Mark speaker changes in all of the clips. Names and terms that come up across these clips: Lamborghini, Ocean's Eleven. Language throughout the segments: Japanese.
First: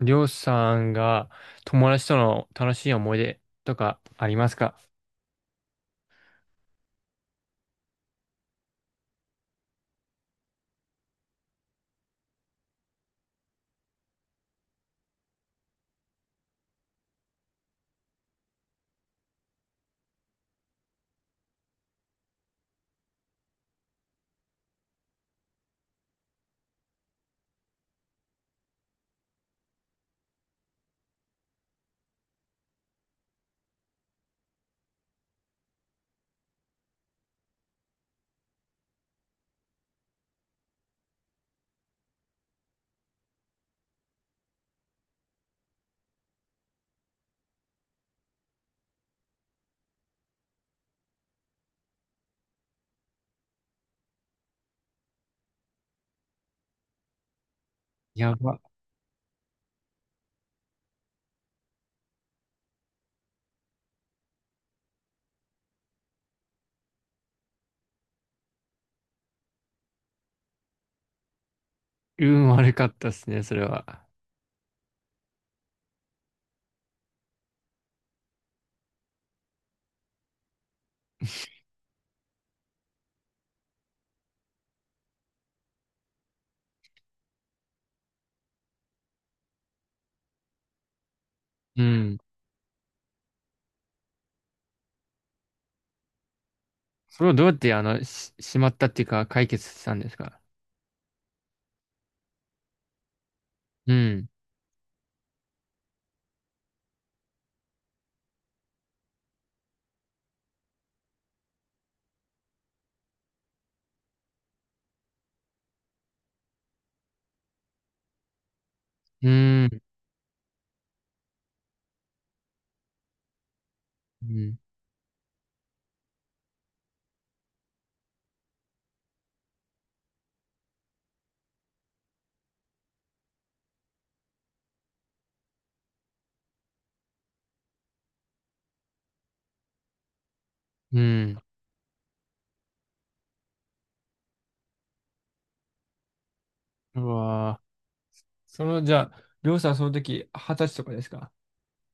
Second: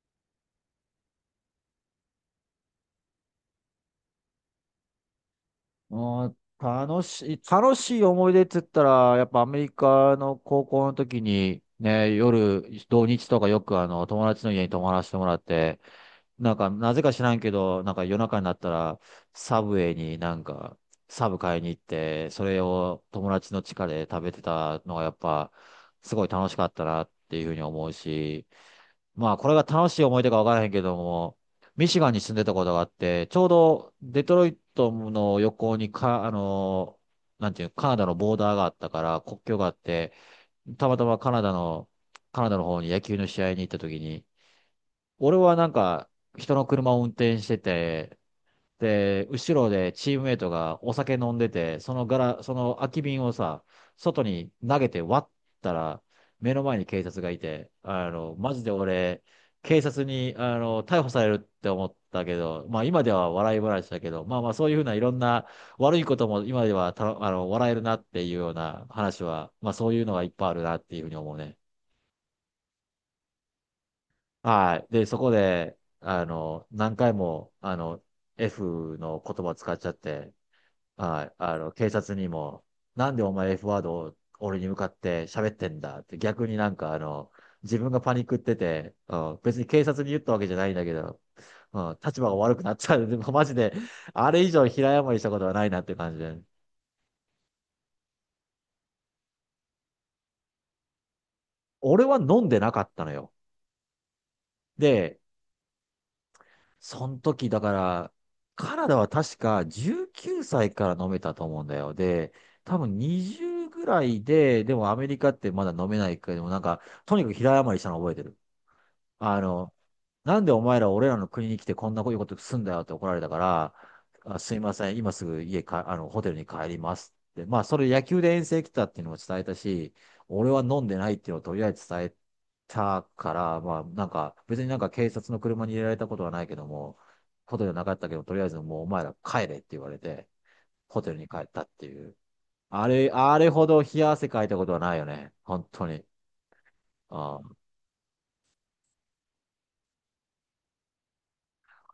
Speaker 1: りょうさんが友達との楽しい思い出とかありますか？
Speaker 2: うん、楽しい思い出って言ったら、やっぱアメリカの高校の時に、ね、夜、土日とかよく友達の家に泊まらせてもらって、なんか、なぜか知らんけど、なんか夜中になったら、サブウェイになんか、サブ買いに行って、それを友達の地下で食べてたのがやっぱ、すごい楽しかったなっていうふうに思うし、まあ、これが楽しい思い出かわからへんけども、ミシガンに住んでたことがあって、ちょうどデトロイトの横にか、なんていう、カナダのボーダーがあったから、国境があって、たまたまカナダの方に野球の試合に行った時に、俺はなんか、人の車を運転してて、で、後ろでチームメイトがお酒飲んでて、そのガラ、その空き瓶をさ、外に投げて割ったら、目の前に警察がいて、
Speaker 1: や
Speaker 2: マ
Speaker 1: ば。
Speaker 2: ジで俺、警察に、逮捕されるって思ったけど、まあ今では笑い話だけど、まあまあそういうふうないろんな悪いことも今ではた、あの、笑えるなっていうような話は、まあそういうのがいっぱいあるなっていうふうに思うね。
Speaker 1: 運悪かったですね、それは。
Speaker 2: はい。で、そこで、何回も、F の言葉使っちゃって、はい、警察にも、なんでお前 F ワードを俺に向かって喋ってんだって、逆になんか自分がパニックってて、うん、別に警察に言ったわけじゃないんだけど、う
Speaker 1: う
Speaker 2: ん、
Speaker 1: ん。
Speaker 2: 立場が悪くなっちゃう。でも マジで、あれ以上平謝りしたことはないなって感じで。
Speaker 1: それをどうやってしまったっていうか解決したんですか？
Speaker 2: 俺は飲んでなかったのよ。
Speaker 1: うん。
Speaker 2: で、その時だから、カナダは確か19歳から飲めたと思うんだよ。で、多分20ぐらいで、でもアメリカってまだ飲めないけど、なんか、とにかく平謝りしたの覚えてる。
Speaker 1: う
Speaker 2: あの、
Speaker 1: ん。
Speaker 2: なんでお前ら俺らの国に来てこんなこういうことすんだよって怒られたから、
Speaker 1: う
Speaker 2: あ、す
Speaker 1: ん。
Speaker 2: いません、今すぐ家か、ホテルに帰りますって。まあ、それ野球で遠征来たっていうのも伝えたし、俺は飲んでないっていうのをとりあえず伝えたから、まあ、なんか、別になんか警察の車に入れられたことはないけども、ことじゃなかったけど、とりあえずもうお前ら帰れって言われて、ホ
Speaker 1: う
Speaker 2: テルに帰
Speaker 1: ん。
Speaker 2: ったっていう。あれ、あれほど冷や汗かいたことはないよね。本当に。
Speaker 1: う
Speaker 2: うん、
Speaker 1: わぁ。その、じゃあ、りょうさん、その時、二十歳とかですか？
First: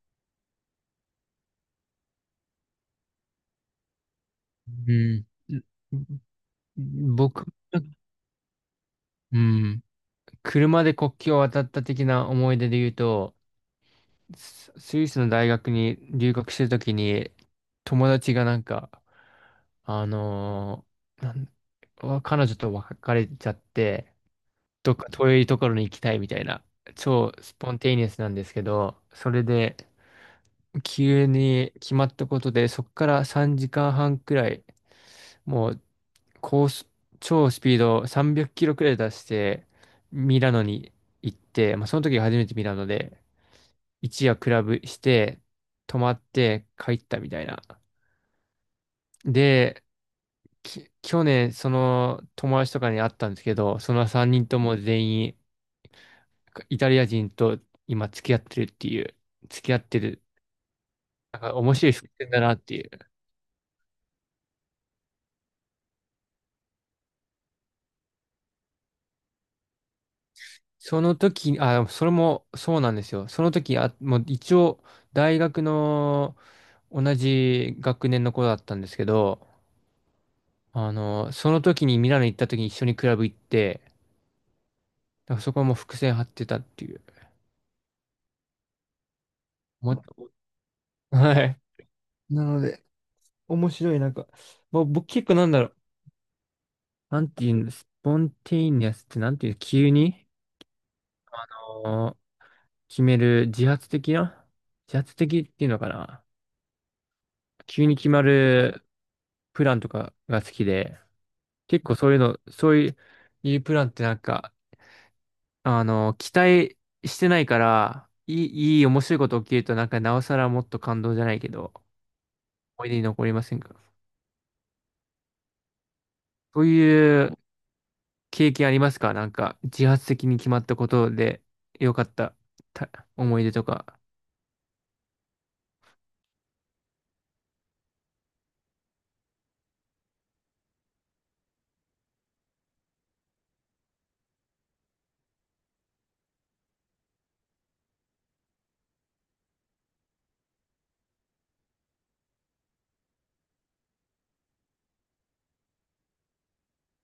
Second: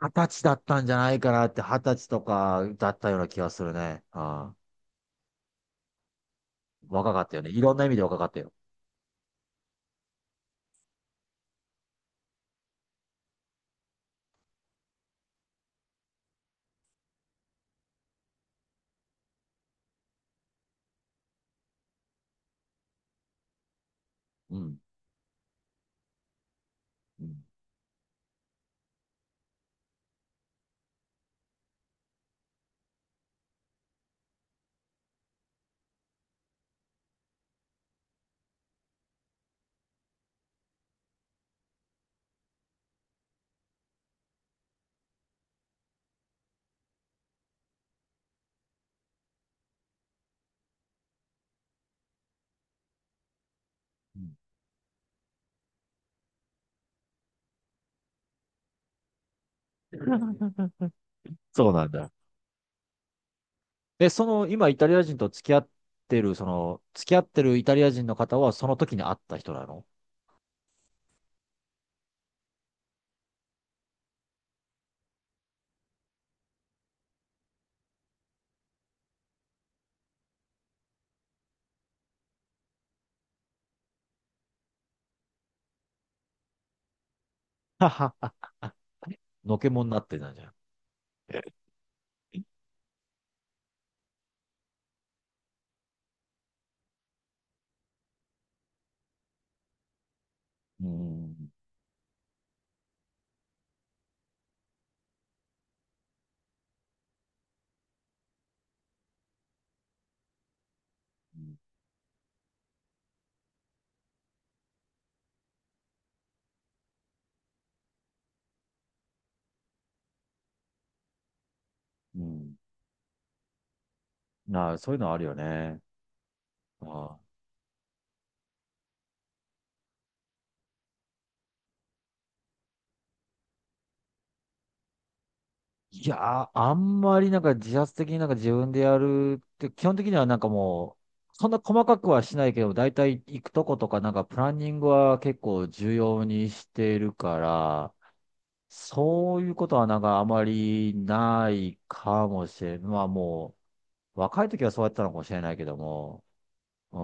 Speaker 2: 二十歳だったんじゃないかなって、二十歳とかだったような気がするね。あ
Speaker 1: うん。ん、
Speaker 2: あ、若かったよ
Speaker 1: 僕、
Speaker 2: ね。いろんな意味で若かったよ。
Speaker 1: うん、車で国境を渡った的な思い出で言うと、スイスの大学に留学してるときに、友達がなんか、あのーなんわ彼女と別れちゃって、
Speaker 2: うん。
Speaker 1: どっか遠いところに行きたいみたいな、
Speaker 2: う
Speaker 1: 超
Speaker 2: ん。
Speaker 1: スポンテイニアスなんですけど、それで、急に決まったことで、そこから3時間半くらい、もう、高速、超スピード300キロくらい出して、ミラノに行って、まあ、その時が初めてミラノで、一夜クラブして、泊まって帰ったみたいな。で、去年、その友達とかに会ったんですけど、その
Speaker 2: うん。
Speaker 1: 3人とも全員、イタリア人と今付き合ってるっていう、付き合ってる、なんか
Speaker 2: そう
Speaker 1: 面
Speaker 2: な
Speaker 1: 白
Speaker 2: ん
Speaker 1: い
Speaker 2: だ。
Speaker 1: 伏線だなっていう。
Speaker 2: え、その、今、イタリア人と付き合ってる、その、付き合ってるイタリア人の方は、その時に会った人なの？
Speaker 1: その時、あ、それもそうなんですよ。その時、あ、もう一応、大学の同じ学年の子だったんですけど、あの、その時にミラノ行った時に一緒にクラブ行って、だからそこはもう伏線張ってたっていう。
Speaker 2: はははは のけもんになって
Speaker 1: も
Speaker 2: たんじゃん。
Speaker 1: はい。なので、面白い、なんか、まあ、僕結構なんだろう。なんていうんです、スポンテイニアスってなんていう、急に、
Speaker 2: う
Speaker 1: あ
Speaker 2: ん。
Speaker 1: の決める自発的な、自発的っていうのかな。急に決まるプランとかが好きで、結構そういうの、そういうプランってなんか、あの、期待してないから、いい面白いこと起きるとなんかなおさらもっと感動じゃないけど、
Speaker 2: うん。
Speaker 1: 思い出に残りませんか？
Speaker 2: なあ、そういうのあるよね。
Speaker 1: そう
Speaker 2: あ
Speaker 1: い
Speaker 2: あ、
Speaker 1: う経験ありますか？なんか、自発的に決まったことで良かったた思い出とか。
Speaker 2: いやー、あんまりなんか自発的になんか自分でやるって、基本的にはなんかもう、そんな細かくはしないけど、だいたい行くとことかなんかプランニングは結構重要にしてるから、そういうことはなんかあまりないかもしれん。まあもう、若い時はそうやってたのかもしれないけども、う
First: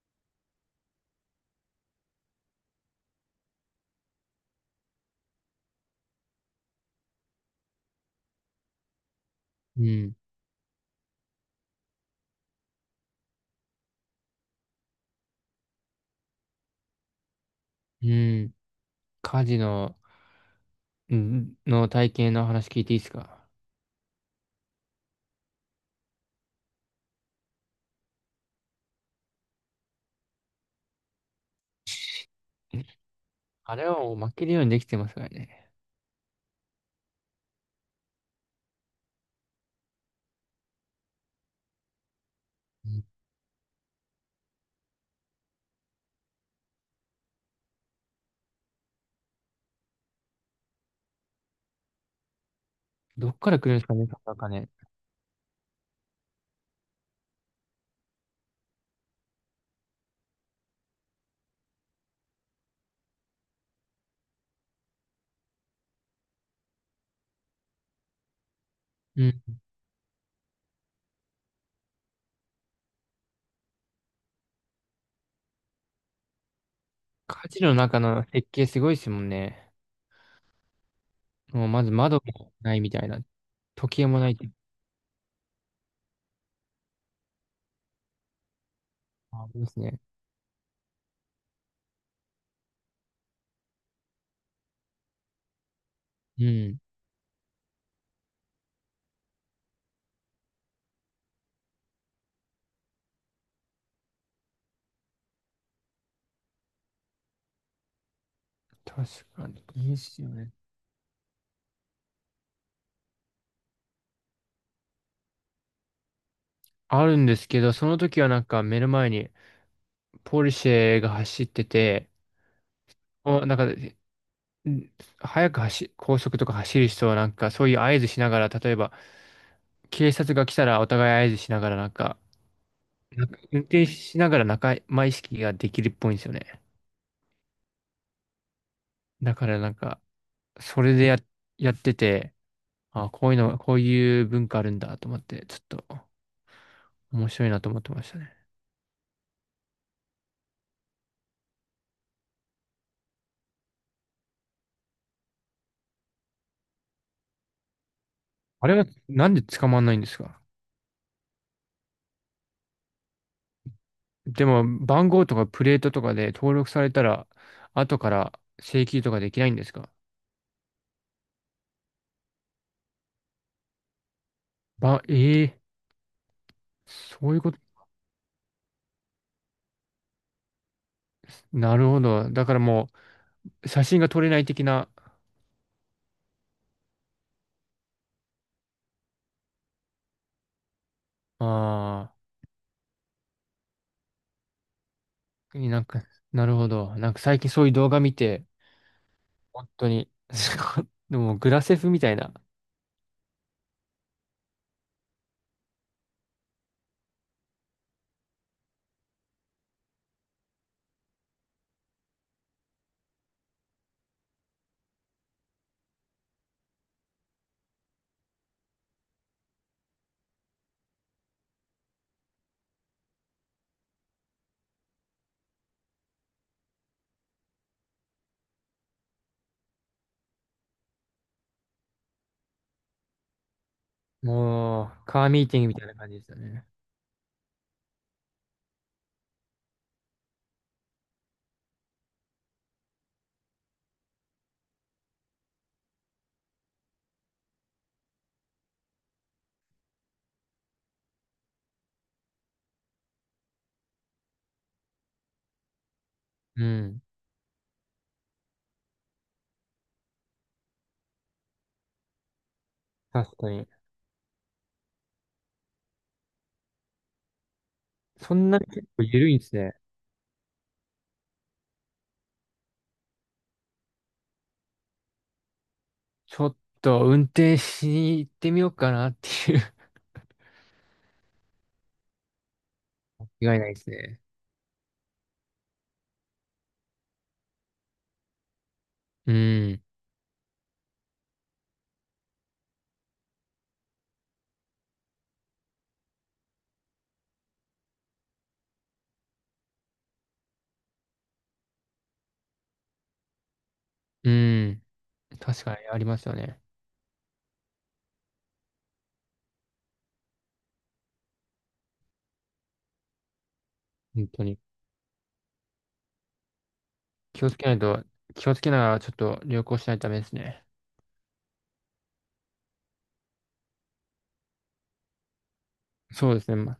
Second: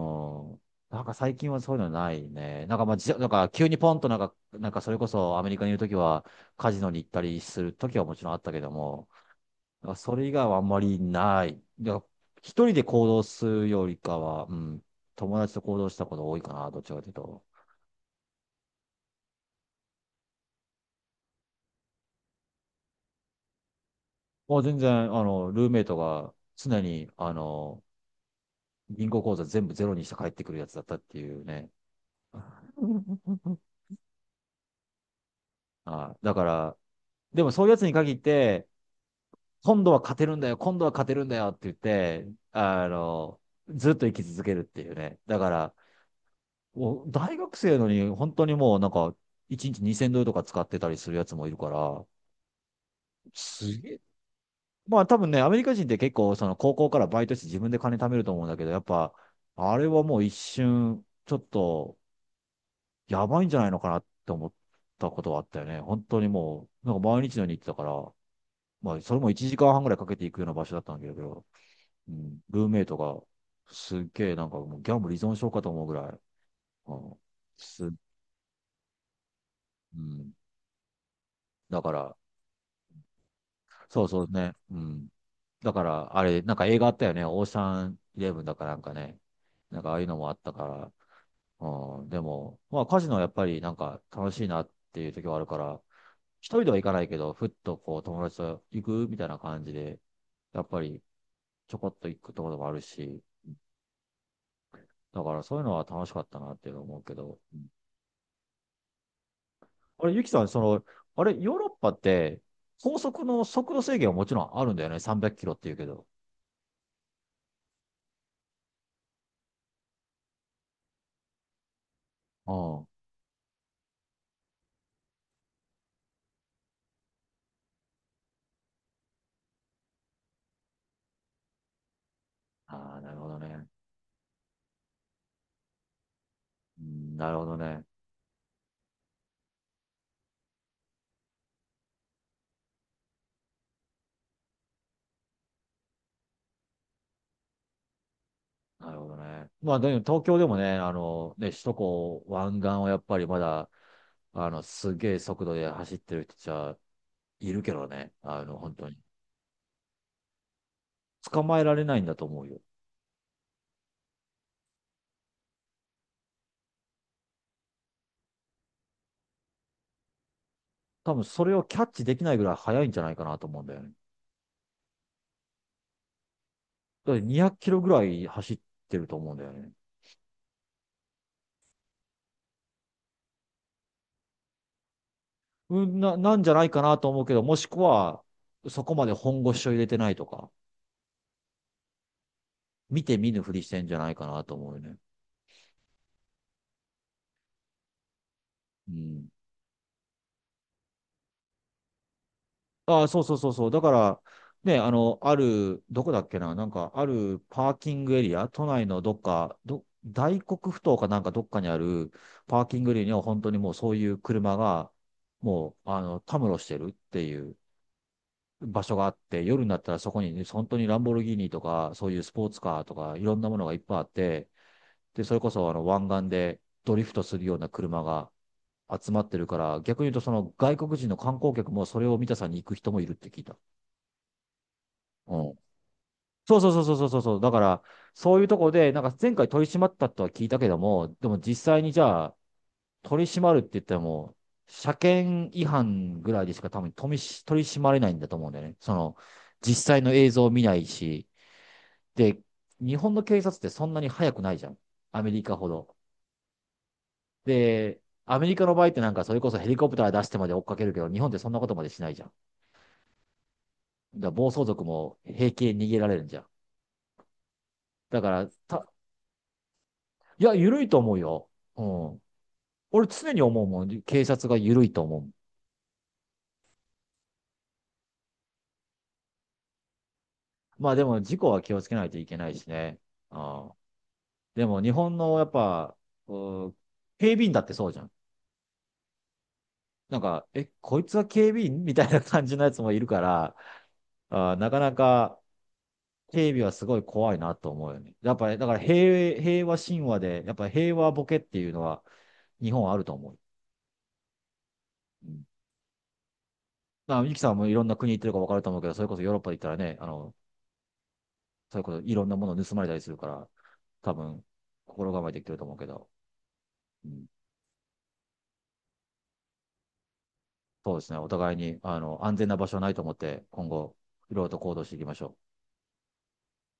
Speaker 2: ん。なんか最近はそういうのないね。なんかまあ、じ、なんか急にポンとなんか、なんかそれこそアメリカにいる時はカジノに行ったりする時はもちろんあったけども、
Speaker 1: う
Speaker 2: だからそ
Speaker 1: ん。
Speaker 2: れ以外はあんまりない。だから一人で行動するよりかは、うん、友達と行動したことが多いかな、どっちかというと。
Speaker 1: うん。家事の、んの体験の話聞いていいですか？
Speaker 2: もう全然、ルーメイトが常に、銀行口座全部ゼロにして帰ってくるやつだったっていうね。
Speaker 1: あれはもう負けるようにできてますからね。
Speaker 2: あ、だから、でもそういうやつに限って、今度は勝てるんだよ、今度は勝てるんだよって言って、あ
Speaker 1: うん。
Speaker 2: の、ずっと生き続けるっていうね。だから、もう大学生のに、本当にもうなんか、1日2000ドルとか使ってたりするやつもいるから、
Speaker 1: どっから来る
Speaker 2: す
Speaker 1: んですか
Speaker 2: げえ。
Speaker 1: ね、その金。
Speaker 2: まあ多分ね、アメリカ人って結構その高校からバイトして自分で金貯めると思うんだけど、やっぱ、あれはもう一瞬、ちょっと、やばいんじゃないのかなって思ったことはあったよね。本当にもう、なんか毎日のように行ってたから、まあそれ
Speaker 1: う
Speaker 2: も1
Speaker 1: ん。
Speaker 2: 時間半ぐらいかけていくような場所だったんだけど、うん、ルーメイトが、すっげえなんかもうギャンブル依存症かと思うぐらい、うん、
Speaker 1: 家事の
Speaker 2: う
Speaker 1: 中の設計すごいですもんね。
Speaker 2: ん、
Speaker 1: もう
Speaker 2: だ
Speaker 1: まず
Speaker 2: から、
Speaker 1: 窓もないみたいな。時
Speaker 2: そ
Speaker 1: 計
Speaker 2: う
Speaker 1: も
Speaker 2: そ
Speaker 1: な
Speaker 2: う
Speaker 1: いって。
Speaker 2: ね。うん。だから、あれ、なんか映画あったよね。オーシャンイレブンだかなんかね。
Speaker 1: あります
Speaker 2: なんかあ
Speaker 1: ね。
Speaker 2: あいうのもあったから。うん。でも、まあカジノはやっぱりなんか楽しいなっていう時はあるから、
Speaker 1: う
Speaker 2: 一人では
Speaker 1: ん。
Speaker 2: 行かないけど、ふっとこう友達と行くみたいな感じで、やっぱりちょこっと行くところもあるし、だからそういうのは楽しかったなっていうのを思うけど。
Speaker 1: 確かに。いいっ
Speaker 2: あれ、ゆ
Speaker 1: すよ
Speaker 2: きさん、
Speaker 1: ね。
Speaker 2: その、あれ、ヨーロッパって高速の速度制限はもちろんあるんだよね？300キロって言うけど。
Speaker 1: あるんですけど、その時はなんか目の前にポルシェが走ってて、
Speaker 2: うん。
Speaker 1: お、なんか、ん、早く走、高速とか走る人はなんか、そういう合図しながら、例えば、警察が来たらお互い合図しながらなんか、
Speaker 2: ああ、なる
Speaker 1: な
Speaker 2: ほ
Speaker 1: ん
Speaker 2: ど
Speaker 1: か運
Speaker 2: ね。
Speaker 1: 転しながら仲間意識ができるっぽいんですよね。
Speaker 2: うん、なるほどね。
Speaker 1: だからなんか、それでや、やってて、あ、こういうの、こういう文化あるんだと思って、ちょっと面白いなと思ってましたね。
Speaker 2: なるほどね。まあ、でも東京でもね、ね、首都高湾岸はやっぱりまだ、すげえ速度で走ってる人じゃ、いるけどね、
Speaker 1: あ
Speaker 2: 本
Speaker 1: れは
Speaker 2: 当に。
Speaker 1: なんで捕まんないんですか？
Speaker 2: 捕まえられないんだと思うよ。
Speaker 1: でも、番号とかプレートとかで登録されたら、後から請求とかできないんですか？
Speaker 2: 多分それをキャッチできないぐらい速いんじゃないかなと思うんだよね。
Speaker 1: ば、ええ
Speaker 2: だって
Speaker 1: そうい
Speaker 2: 200
Speaker 1: うこ
Speaker 2: キ
Speaker 1: と、
Speaker 2: ロぐらい走ってると思うんだよね。
Speaker 1: なるほど。だからもう、写真が撮れない的な、
Speaker 2: うん、な、なんじゃないかなと思うけど、もしくは、そこまで本腰を入れてないとか、
Speaker 1: あ
Speaker 2: 見て見ぬふりしてんじゃないかなと思うよね。
Speaker 1: あ、なんか、なるほど。なんか最近そういう動画見て、
Speaker 2: うん。
Speaker 1: 本当に、でもグラセフみたいな、
Speaker 2: ああ、そうそうそうそう。だから、ね、ある、どこだっけな、なんか、あるパーキングエリア、都内のどっか、ど、大黒ふ頭かなんかどっかにあるパーキングエリアには本当にもうそういう車が、もう、たむろしてるっていう場所があって、夜になったらそこに、ね、本当にランボルギーニとか、そういうスポーツカーとか、いろんなものがいっぱいあって、で、それこそ湾岸でドリフトするような車が集まってるから、逆に言うとその外国人の観光客もそれを見たさに行く人もいるって聞いた。
Speaker 1: もう、カー
Speaker 2: う
Speaker 1: ミー
Speaker 2: ん、
Speaker 1: ティングみたいな感じでした
Speaker 2: そう
Speaker 1: ね。
Speaker 2: そうそうそうそうそう。だから、そういうとこで、なんか前回取り締まったとは聞いたけども、でも実際にじゃあ、取り締まるって言っても、車検違反ぐらいでしか多分取り締まれないんだと思うんだよね。その、実際の映像を見ないし、で、日本の警察ってそんなに速くないじゃん。アメリカほど。
Speaker 1: うん、
Speaker 2: で、アメリカの場合ってなんかそれこそヘリコプター出してまで追っかけるけど、日本ってそんなことまでしないじゃん。
Speaker 1: 確かに。
Speaker 2: だから暴走族も平気で逃げられるんじゃん。だか
Speaker 1: そ
Speaker 2: ら、
Speaker 1: んなに結
Speaker 2: た、
Speaker 1: 構緩いんですね。
Speaker 2: いや、緩いと思うよ。うん。俺常に思うもん。警察が緩いと思う。
Speaker 1: ちょっと運転しに行ってみようかなっていう。
Speaker 2: まあでも事故は気をつけないといけないしね。
Speaker 1: 違い
Speaker 2: あ
Speaker 1: ない
Speaker 2: あ、
Speaker 1: ですね。
Speaker 2: でも日本のやっぱ、うー警備員だってそうじゃん。
Speaker 1: うん、
Speaker 2: なんか、え、こいつは警備員みたいな感じのやつもいるから、ああ、なかなか警備はすごい怖いなと思うよね。やっぱり、だから平和神話で、やっぱ平和ボケっていうのは日本はあると思う。
Speaker 1: うん、
Speaker 2: うん、
Speaker 1: 確かにありますよね。
Speaker 2: まあ、ゆきさんもいろんな国行ってるか分かると思うけど、それこそヨーロッパで行ったらね、そういうこと、いろんなもの盗まれたりするから、多
Speaker 1: 本
Speaker 2: 分、
Speaker 1: 当に。
Speaker 2: 心構えてきてると思うけど、うん、
Speaker 1: 気をつけないと、気をつけながらちょっと旅行しないとダメですね。
Speaker 2: そうですね。お互いに、安全な場所はないと思って、今後、いろいろと行動していきましょう。
Speaker 1: そうですね。ま